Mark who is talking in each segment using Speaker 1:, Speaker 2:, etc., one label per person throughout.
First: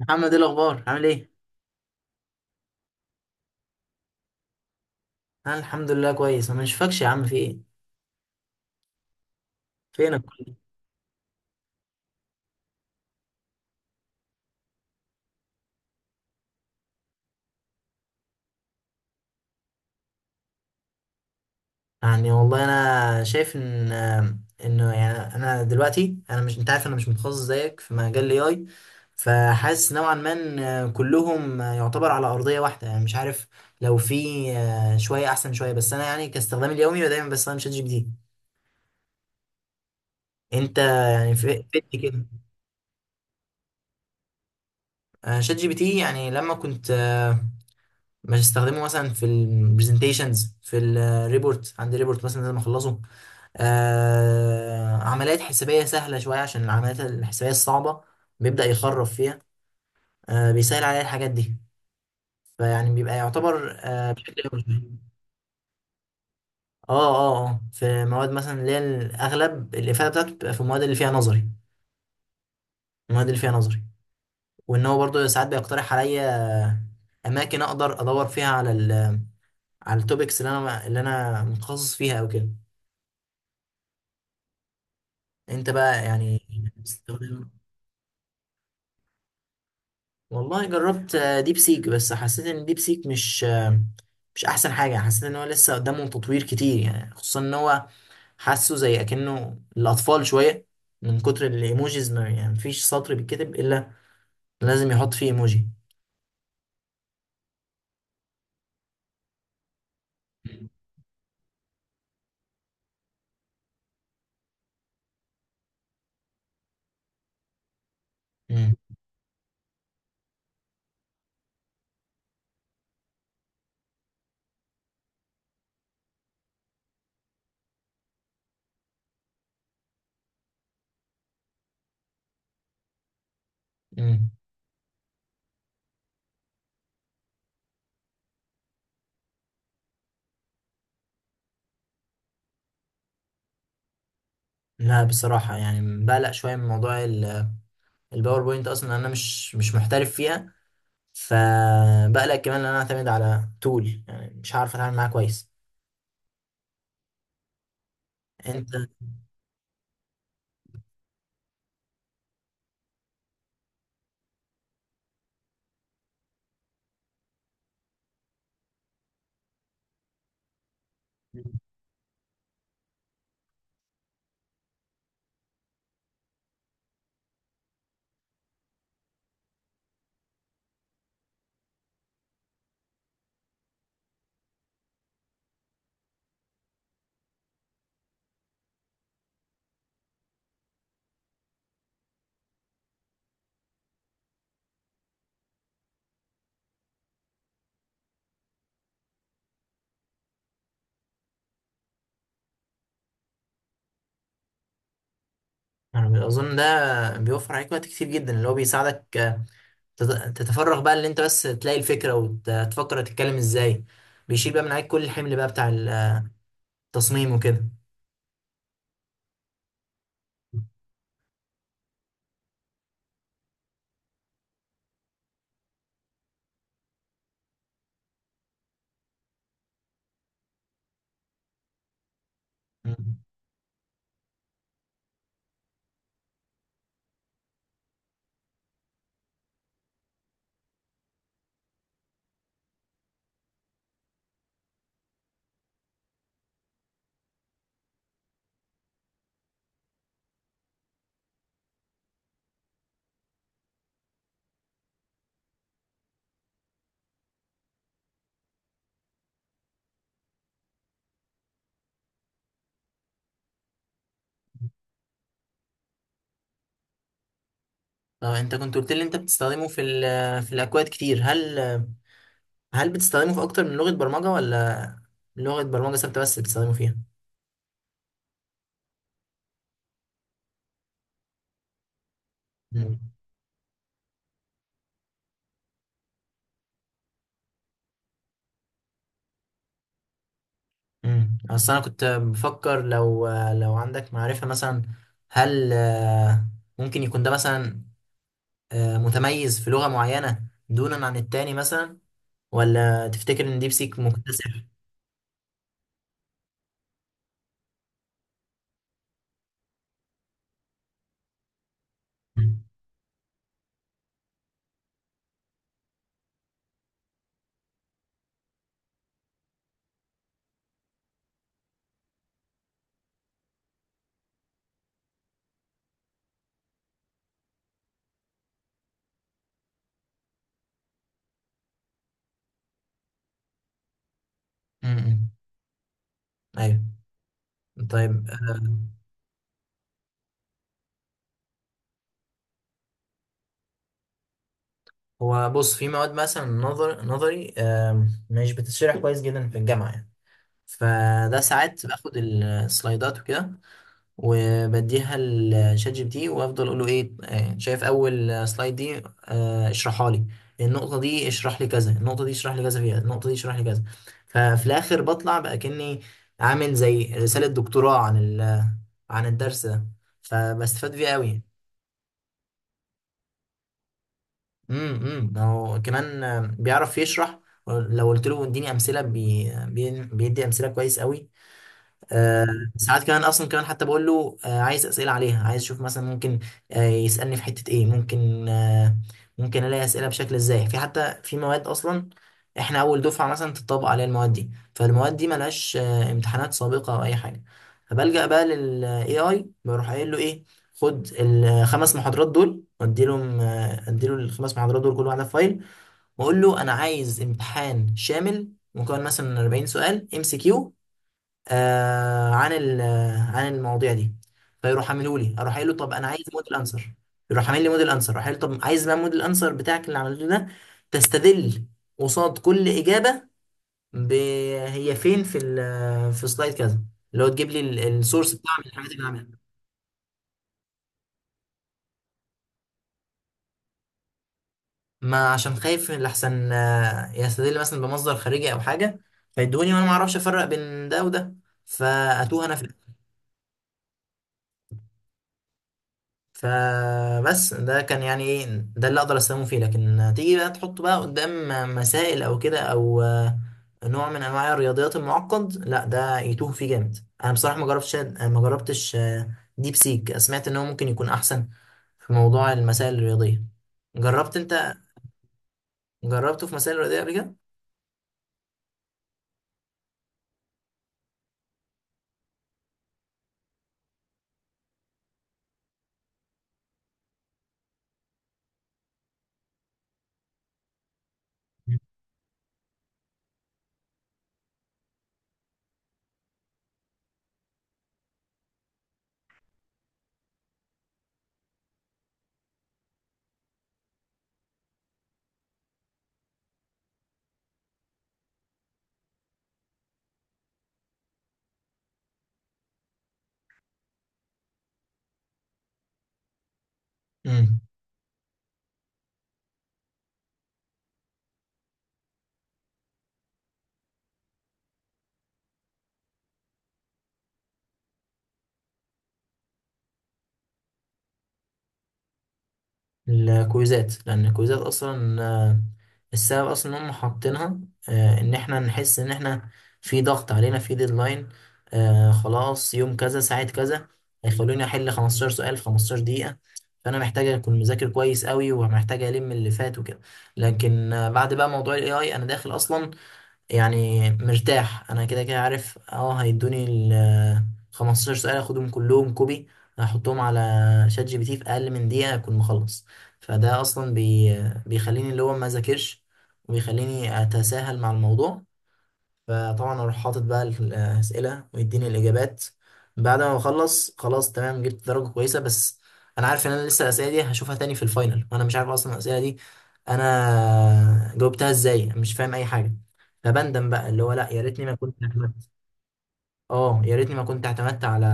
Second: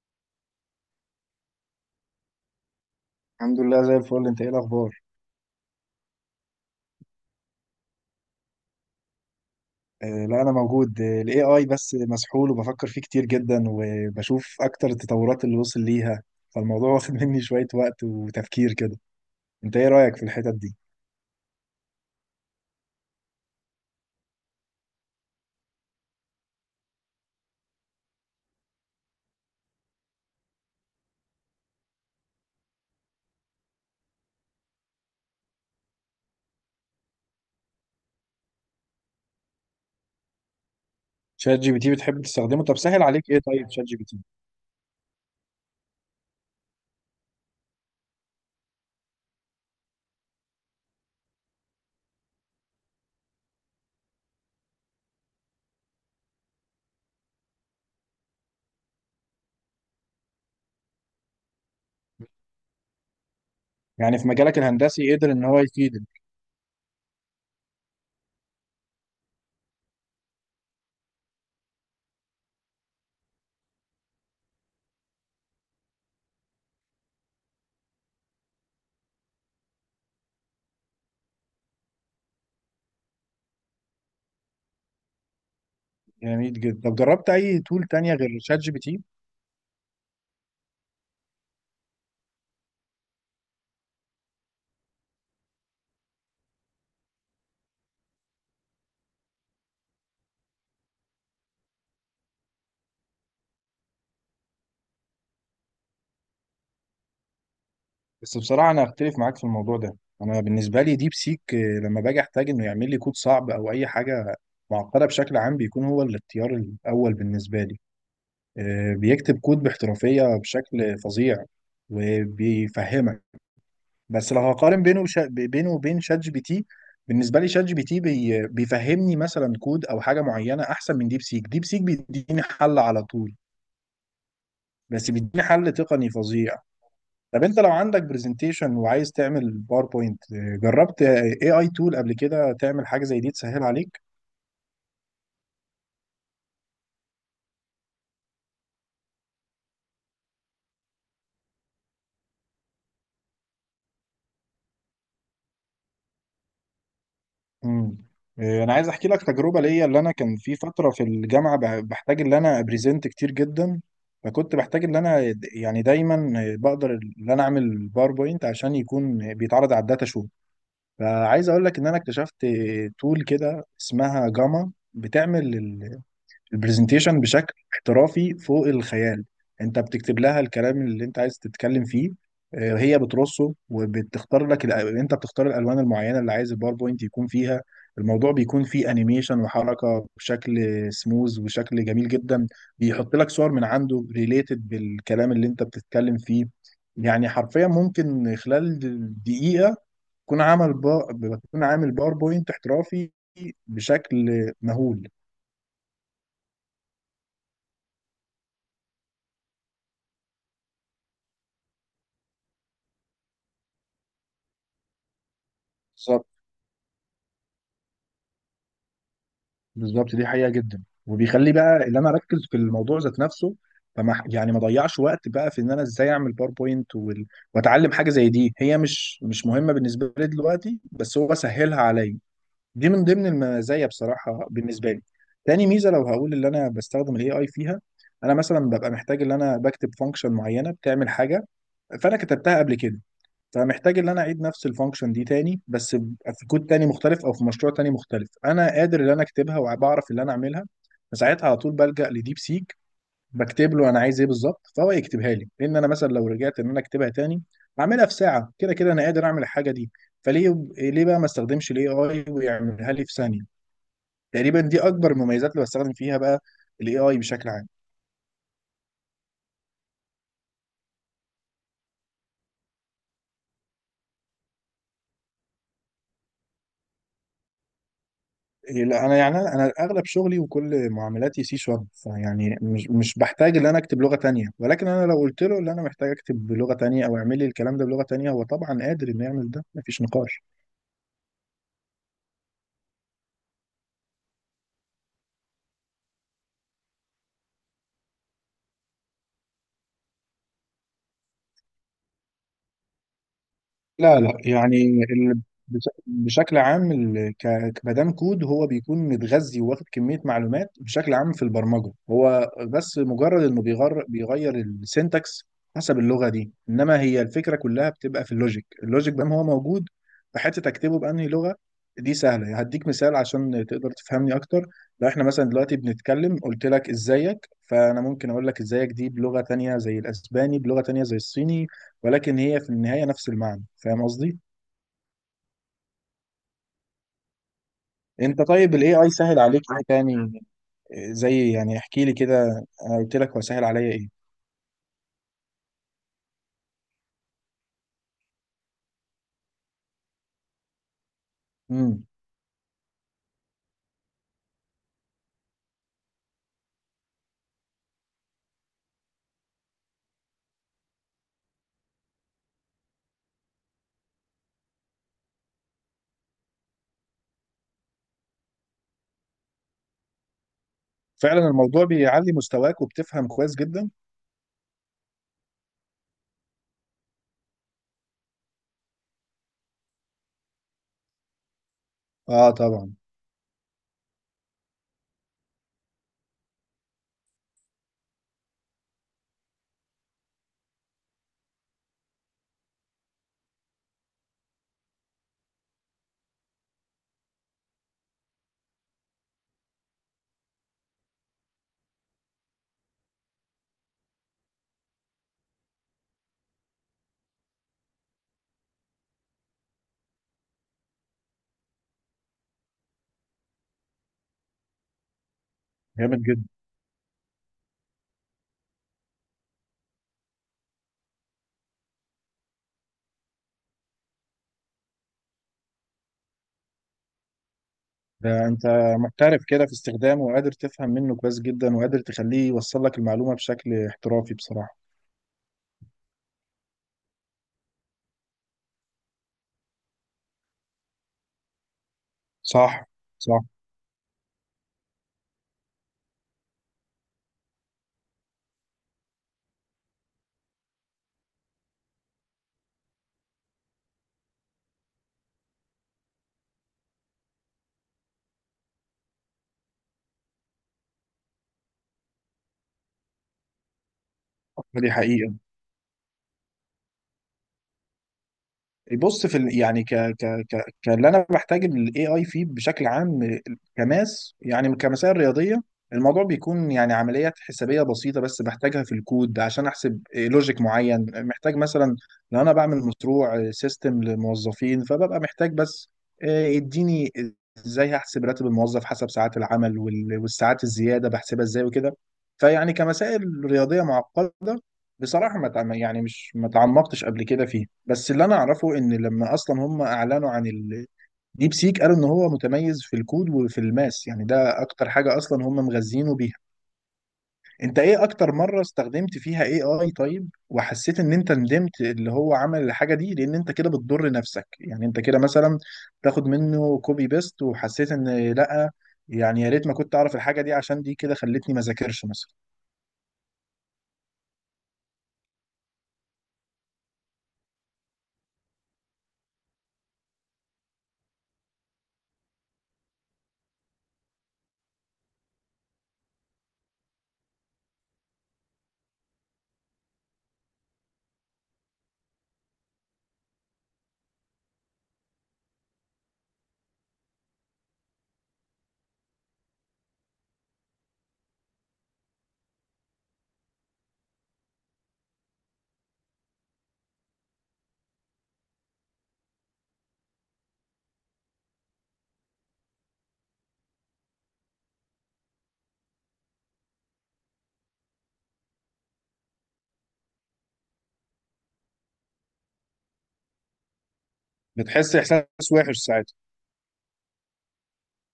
Speaker 1: محمد، ايه الاخبار؟ عامل ايه؟
Speaker 2: الحمد لله زي الفل. انت ايه الاخبار؟
Speaker 1: انا الحمد لله كويس. انا مش فاكش يا عم، في ايه؟ فينك
Speaker 2: آه، لا،
Speaker 1: كل
Speaker 2: انا
Speaker 1: ده؟
Speaker 2: موجود. الاي اي بس مسحول وبفكر فيه كتير جدا وبشوف اكتر التطورات اللي وصل ليها فالموضوع واخد مني شوية وقت وتفكير كده. انت ايه رأيك في الحتت دي؟
Speaker 1: يعني والله انا شايف ان يعني انا دلوقتي، انا مش انت عارف، انا مش متخصص زيك في مجال الاي اي. فحاسس نوعا ما ان كلهم يعتبر على ارضيه واحده، يعني مش عارف. لو في شويه احسن شويه، بس انا يعني كاستخدامي اليومي دايما بستخدم شات جي بي تي. انت يعني
Speaker 2: شات
Speaker 1: في
Speaker 2: جي بي تي
Speaker 1: فدني
Speaker 2: بتحب
Speaker 1: كده.
Speaker 2: تستخدمه؟ طب سهل عليك ايه طيب شات جي بي تي؟
Speaker 1: شات جي بي تي يعني لما كنت، مش هستخدمه مثلا في البرزنتيشنز، في الريبورت. عندي ريبورت مثلا لازم اخلصه. عمليات حسابيه سهله شويه، عشان العمليات الحسابيه الصعبه بيبدا يخرف فيها. بيسهل عليا الحاجات دي. فيعني بيبقى يعتبر
Speaker 2: يعني في
Speaker 1: بشكل
Speaker 2: مجالك
Speaker 1: أول.
Speaker 2: الهندسي قدر ان هو يفيدك؟
Speaker 1: اه، اه، اه، في مواد مثلا اللي هي الاغلب الافاده بتاعته بتبقى في المواد اللي فيها نظري، المواد اللي فيها نظري. وان هو برضه ساعات بيقترح عليا اماكن اقدر ادور فيها على التوبكس اللي انا متخصص فيها او كده. انت بقى يعني
Speaker 2: جميل جدا. طب جربت
Speaker 1: بتستخدم؟
Speaker 2: اي تول تانية غير شات جي بي تي؟
Speaker 1: والله جربت، ديب سيك، بس حسيت ان ديب سيك مش، مش احسن حاجه. حسيت ان هو لسه قدامه تطوير كتير، يعني خصوصا ان هو حاسه زي اكنه الاطفال شويه، من كتر الايموجيز. ما يعني مفيش سطر بيتكتب الا لازم يحط فيه ايموجي.
Speaker 2: بس بصراحة أنا أختلف معاك في الموضوع ده. أنا بالنسبة لي ديب سيك، لما باجي أحتاج إنه يعمل لي كود صعب أو أي حاجة معقدة بشكل عام بيكون هو الاختيار الأول بالنسبة لي.
Speaker 1: امم.
Speaker 2: بيكتب كود باحترافية بشكل فظيع وبيفهمك. بس لو هقارن بينه بينه وبين شات جي بي تي بالنسبة لي شات جي بي تي بيفهمني مثلا كود أو حاجة معينة أحسن من ديب سيك. ديب سيك بيديني حل على طول.
Speaker 1: امم.
Speaker 2: بس بيديني حل تقني فظيع. طب انت لو عندك برزنتيشن وعايز تعمل باوربوينت، جربت اي اي تول قبل كده تعمل حاجه زي دي تسهل عليك؟
Speaker 1: لا بصراحه، يعني بقلق شويه من موضوع الباوربوينت. اصلا انا مش محترف فيها. فبقلق كمان ان انا اعتمد على تول يعني مش عارف اتعامل معاه كويس.
Speaker 2: امم. إيه، انا
Speaker 1: انت
Speaker 2: عايز احكي لك تجربه ليا. اللي انا كان في فتره في الجامعه بحتاج ان انا ابريزنت كتير جدا. فكنت بحتاج ان انا يعني دايما بقدر ان انا اعمل باوربوينت عشان يكون بيتعرض على الداتا شو. فعايز اقول لك ان انا اكتشفت تول كده اسمها جاما بتعمل البرزنتيشن بشكل احترافي فوق الخيال. انت بتكتب لها الكلام اللي انت عايز تتكلم فيه، هي بترصه وبتختار لك انت بتختار الالوان المعينه اللي عايز الباوربوينت يكون فيها. الموضوع بيكون فيه انيميشن وحركه بشكل سموز وشكل جميل جدا. بيحط لك صور من عنده ريليتد بالكلام اللي انت بتتكلم فيه. يعني حرفيا ممكن خلال دقيقه تكون عامل با... تكون عامل باوربوينت احترافي بشكل مهول.
Speaker 1: انا اظن ده بيوفر عليك وقت كتير جدا، اللي هو بيساعدك، تتفرغ بقى، اللي انت بس تلاقي الفكره وتفكر تتكلم ازاي. بيشيل بقى من عليك كل الحمل بقى بتاع التصميم وكده.
Speaker 2: بالظبط. دي حقيقة جدا وبيخلي بقى اللي انا اركز في الموضوع ذات نفسه. فما يعني ما ضيعش وقت بقى في ان انا ازاي اعمل باوربوينت واتعلم حاجة زي دي. هي مش مهمة بالنسبة لي دلوقتي بس هو سهلها عليا. دي من
Speaker 1: مم.
Speaker 2: ضمن المزايا بصراحة بالنسبة لي. تاني ميزة لو هقول اللي انا بستخدم الاي اي فيها، انا مثلا ببقى محتاج ان انا بكتب فانكشن معينة بتعمل حاجة، فانا كتبتها قبل كده. فمحتاج ان انا اعيد نفس الفانكشن دي تاني بس في كود تاني مختلف او في مشروع تاني مختلف. انا قادر ان انا اكتبها وبعرف اللي انا اعملها، فساعتها على طول بلجأ لديب سيك. بكتب له انا عايز ايه بالظبط فهو يكتبها لي، لان انا مثلا لو رجعت ان انا اكتبها تاني اعملها في ساعه، كده كده انا قادر اعمل الحاجه دي. فليه ليه بقى ما استخدمش الاي اي ويعملها لي في ثانيه؟ تقريبا دي اكبر المميزات اللي بستخدم فيها بقى الاي اي بشكل عام.
Speaker 1: اه، انت كنت قلت لي انت بتستخدمه في الاكواد كتير. هل بتستخدمه في اكتر من لغه برمجه، ولا لغه برمجه ثابته بس بتستخدمه فيها؟
Speaker 2: إيه، لا، انا يعني انا اغلب شغلي وكل معاملاتي سي شارب، فيعني مش
Speaker 1: مم.
Speaker 2: مش بحتاج ان انا اكتب لغه تانية. ولكن انا لو قلت له ان انا محتاج اكتب بلغه تانية او اعمل لي الكلام ده بلغه تانية هو طبعا قادر انه يعمل ده، مفيش نقاش.
Speaker 1: مم. اصل انا كنت بفكر، لو عندك معرفه مثلا، هل ممكن يكون ده مثلا متميز في لغة معينة دونا عن التاني مثلا، ولا تفتكر ان ديب سيك
Speaker 2: لا، لا،
Speaker 1: مكتسح؟
Speaker 2: يعني بشكل عام كمدام كود هو بيكون متغذي وواخد كمية معلومات بشكل عام في البرمجة، هو
Speaker 1: مم.
Speaker 2: بس مجرد انه بيغير السينتاكس حسب اللغة دي. انما هي الفكرة كلها بتبقى في اللوجيك. اللوجيك بقى هو موجود في حتة تكتبه بأنهي لغة. دي سهلة، هديك مثال عشان تقدر تفهمني اكتر. لو احنا مثلا دلوقتي بنتكلم قلت لك ازيك، فانا ممكن اقول لك ازيك دي بلغة تانية زي الاسباني، بلغة تانية زي الصيني، ولكن هي في النهاية نفس المعنى. فاهم قصدي؟
Speaker 1: مم. ايوه. طيب،
Speaker 2: انت طيب الاي اي سهل عليك ايه تاني؟ زي يعني احكي لي كده، انا قلت لك هو سهل عليا ايه؟
Speaker 1: هو بص، في مواد مثلا، نظري، مش بتتشرح كويس جدا في الجامعة يعني. فده ساعات
Speaker 2: امم.
Speaker 1: باخد السلايدات وكده وبديها لشات جي بي تي وافضل اقول له ايه. شايف اول سلايد دي؟ اشرحها لي. النقطه دي اشرح لي كذا، النقطه دي اشرح لي كذا فيها، النقطه دي اشرح لي كذا. ففي الاخر بطلع بقى كاني عامل زي رساله دكتوراه عن الدرس ده. فبستفاد فيه
Speaker 2: فعلا
Speaker 1: قوي.
Speaker 2: الموضوع بيعلي مستواك وبتفهم كويس جدا؟
Speaker 1: امم. امم. هو كمان بيعرف يشرح. لو قلت له اديني امثله، بيدي امثله كويس قوي. آه،
Speaker 2: اه، طبعا.
Speaker 1: ساعات كمان اصلا كمان حتى بقول له عايز اسئله عليها، عايز اشوف مثلا ممكن، يسالني في حته ايه، ممكن الاقي اسئله بشكل ازاي، في حتى في مواد اصلا احنا اول دفعه مثلا تطبق عليها. المواد دي، فالمواد دي ملهاش امتحانات سابقه او اي حاجه. فبلجأ بقى للاي اي، بروح قايل له ايه، خد الخمس محاضرات دول. واديلهم آه، اديله الخمس محاضرات دول كل واحده في فايل، واقول له انا عايز امتحان شامل مكون مثلا من 40 سؤال ام سي كيو، آه عن ال- آه، عن المواضيع دي. فيروح عامله لي. اروح قايل له، طب انا
Speaker 2: جامد
Speaker 1: عايز
Speaker 2: جدا.
Speaker 1: موديل انسر. يروح عامل لي موديل انسر. اروح قايل له، طب عايز بقى موديل انسر بتاعك اللي عملته ده تستدل قصاد كل اجابه ب... هي فين، في ال... آه، في سلايد كذا، اللي هو تجيب لي السورس
Speaker 2: ده
Speaker 1: بتاع من
Speaker 2: انت
Speaker 1: الحاجات اللي عملها.
Speaker 2: محترف كده في استخدامه وقادر تفهم منه كويس جدا وقادر تخليه يوصل لك المعلومة بشكل احترافي بصراحة.
Speaker 1: ما عشان خايف لحسن يستدل مثلا بمصدر خارجي او حاجه، فيدوني وانا ما اعرفش افرق بين ده وده، فاتوه انا في.
Speaker 2: صح. صح.
Speaker 1: فبس ده كان يعني ايه، ده اللي اقدر استخدمه فيه. لكن تيجي بقى تحطه بقى قدام مسائل او كده، او نوع من انواع الرياضيات المعقد، لا، ده يتوه فيه جامد. انا بصراحه ما جربتش ديب سيك، سمعت ان هو ممكن يكون احسن في موضوع المسائل الرياضيه. جربت انت؟
Speaker 2: دي حقيقة.
Speaker 1: جربته في مسائل رياضيه قبل
Speaker 2: بص يعني ك ك ك كاللي انا بحتاج الاي اي فيه بشكل عام كماس، يعني كمسائل رياضيه. الموضوع بيكون يعني عمليات حسابيه بسيطه بس بحتاجها في الكود عشان احسب لوجيك معين، محتاج مثلا لو انا بعمل مشروع سيستم لموظفين فببقى محتاج بس يديني ازاي هحسب راتب الموظف حسب ساعات العمل والساعات الزياده بحسبها ازاي وكده. فيعني كمسائل رياضيه معقده بصراحة ما تعم- يعني مش ما تعمقتش قبل كده فيه. بس اللي أنا أعرفه إن لما أصلا هم أعلنوا عن الديب سيك قالوا إن هو متميز في الكود وفي الماس. يعني ده أكتر حاجة أصلا هم مغذينه بيها.
Speaker 1: كده؟
Speaker 2: أنت إيه أكتر مرة استخدمت فيها AI طيب؟ وحسيت إن أنت ندمت اللي هو عمل الحاجة دي لأن أنت كده بتضر نفسك؟ يعني أنت كده مثلا تاخد منه كوبي بيست وحسيت إن لأ، يعني يا ريت ما كنت أعرف الحاجة دي عشان دي كده خلتني ما ذاكرش مثلا؟
Speaker 1: الكويزات، لان الكويزات اصلا، السبب اصلا ان هم حاطينها، ان احنا نحس ان احنا في ضغط علينا، في ديدلاين. خلاص يوم كذا ساعة كذا هيخلوني احل 15 سؤال في 15 دقيقة، فانا محتاج اكون مذاكر كويس قوي ومحتاج الم اللي فات وكده. لكن بعد بقى موضوع الاي اي انا داخل اصلا يعني مرتاح، انا كده كده عارف اه هيدوني ال 15 سؤال، اخدهم كلهم كوبي، هحطهم على شات جي بي تي، في اقل من دقيقه اكون مخلص. فده اصلا بيخليني اللي هو ما ذاكرش، وبيخليني اتساهل مع الموضوع. فطبعا اروح حاطط بقى الاسئله ويديني الاجابات. بعد ما بخلص، خلاص تمام، جبت درجه كويسه، بس انا عارف ان انا لسه الاسئله دي هشوفها تاني في الفاينل، وانا مش عارف اصلا الاسئله دي انا جاوبتها ازاي، مش فاهم اي حاجه. فبندم بقى اللي هو لا، يا ريتني ما
Speaker 2: بتحس
Speaker 1: كنت اعتمدت.
Speaker 2: إحساس وحش ساعتها؟
Speaker 1: اه، يا ريتني ما كنت اعتمدت على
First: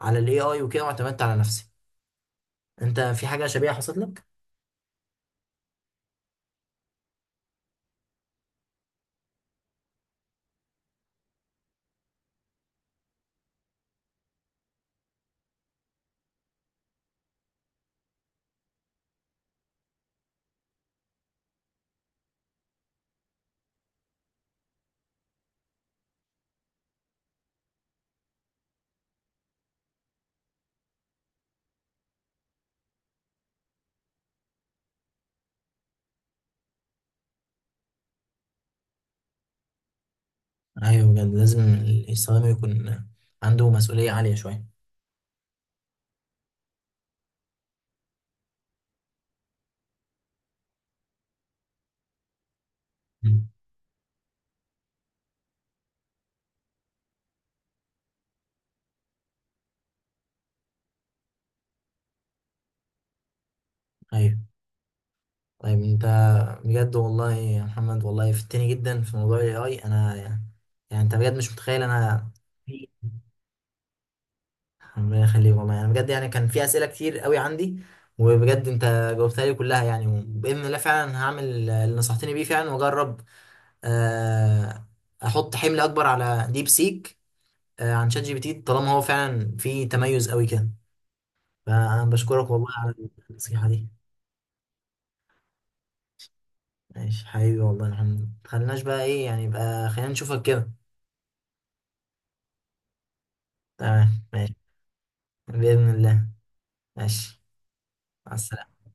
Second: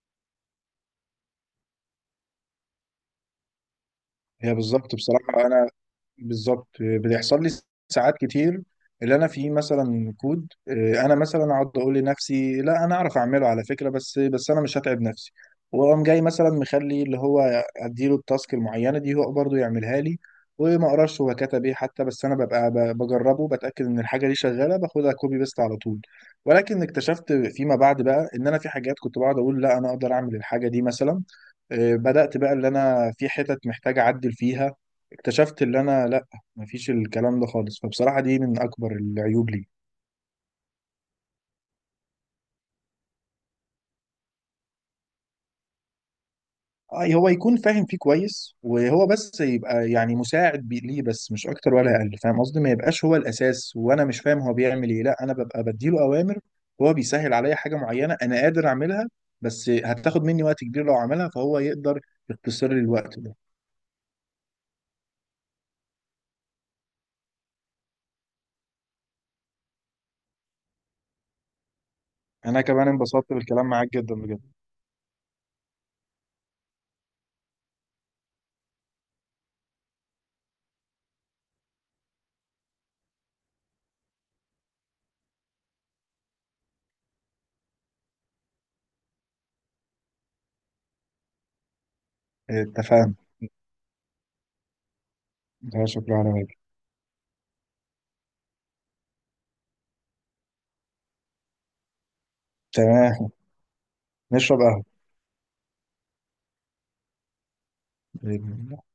Speaker 1: على الاي اي وكده، واعتمدت على نفسي. انت في حاجه شبيهه حصلت لك؟
Speaker 2: هي بالظبط بصراحة. أنا بالظبط بيحصل لي ساعات كتير. اللي انا فيه مثلا كود، انا مثلا اقعد اقول لنفسي لا انا اعرف اعمله على فكره، بس انا مش هتعب نفسي، واقوم جاي مثلا مخلي اللي هو اديله التاسك المعينه دي هو برضه يعملها لي، وما اقراش هو كتب ايه حتى. بس انا ببقى بجربه بتاكد ان الحاجه دي شغاله باخدها كوبي بيست على طول. ولكن اكتشفت فيما بعد بقى ان انا في حاجات كنت بقعد اقول لا انا اقدر اعمل الحاجه دي مثلا، بدات بقى اللي انا في حتت محتاج اعدل فيها، اكتشفت اللي انا لا، مفيش الكلام ده خالص. فبصراحة دي من اكبر العيوب لي.
Speaker 1: ايوه، بجد لازم السلام يكون عنده مسؤوليه عاليه شويه.
Speaker 2: هو يكون فاهم فيه كويس وهو بس يبقى يعني مساعد ليه بس، مش اكتر ولا اقل. فاهم قصدي؟ ما يبقاش هو
Speaker 1: أمم.
Speaker 2: الاساس وانا مش فاهم هو بيعمل ايه، لا، انا ببقى بديله اوامر. هو بيسهل عليا حاجة معينة انا قادر اعملها بس هتاخد مني وقت كبير لو عملها، فهو يقدر يختصر لي الوقت ده.
Speaker 1: ايوه. طيب، انت بجد والله يا محمد، والله فتني جدا في موضوع الاي اي. انا يعني، يعني انت بجد مش متخيل انا.
Speaker 2: انا كمان انبسطت بالكلام معاك جدا بجد.
Speaker 1: ربنا يخليك والله، يعني بجد يعني كان في اسئله كتير قوي عندي، وبجد انت جاوبتها لي كلها. يعني باذن الله فعلا هعمل اللي نصحتني بيه فعلا، واجرب، آه، احط حمل اكبر على ديب سيك، عن شات جي بي تي، طالما هو فعلا في تميز قوي كده. فانا بشكرك والله على
Speaker 2: اتفقنا.
Speaker 1: النصيحه دي.
Speaker 2: ده شكرا على واجب.
Speaker 1: ماشي حبيبي، والله يا محمد متخليناش بقى، ايه يعني، يبقى خلينا نشوفك كده.
Speaker 2: تمام.
Speaker 1: تمام، ماشي.
Speaker 2: نشرب
Speaker 1: بإذن الله. ماشي. مع
Speaker 2: قهوة.
Speaker 1: السلامة.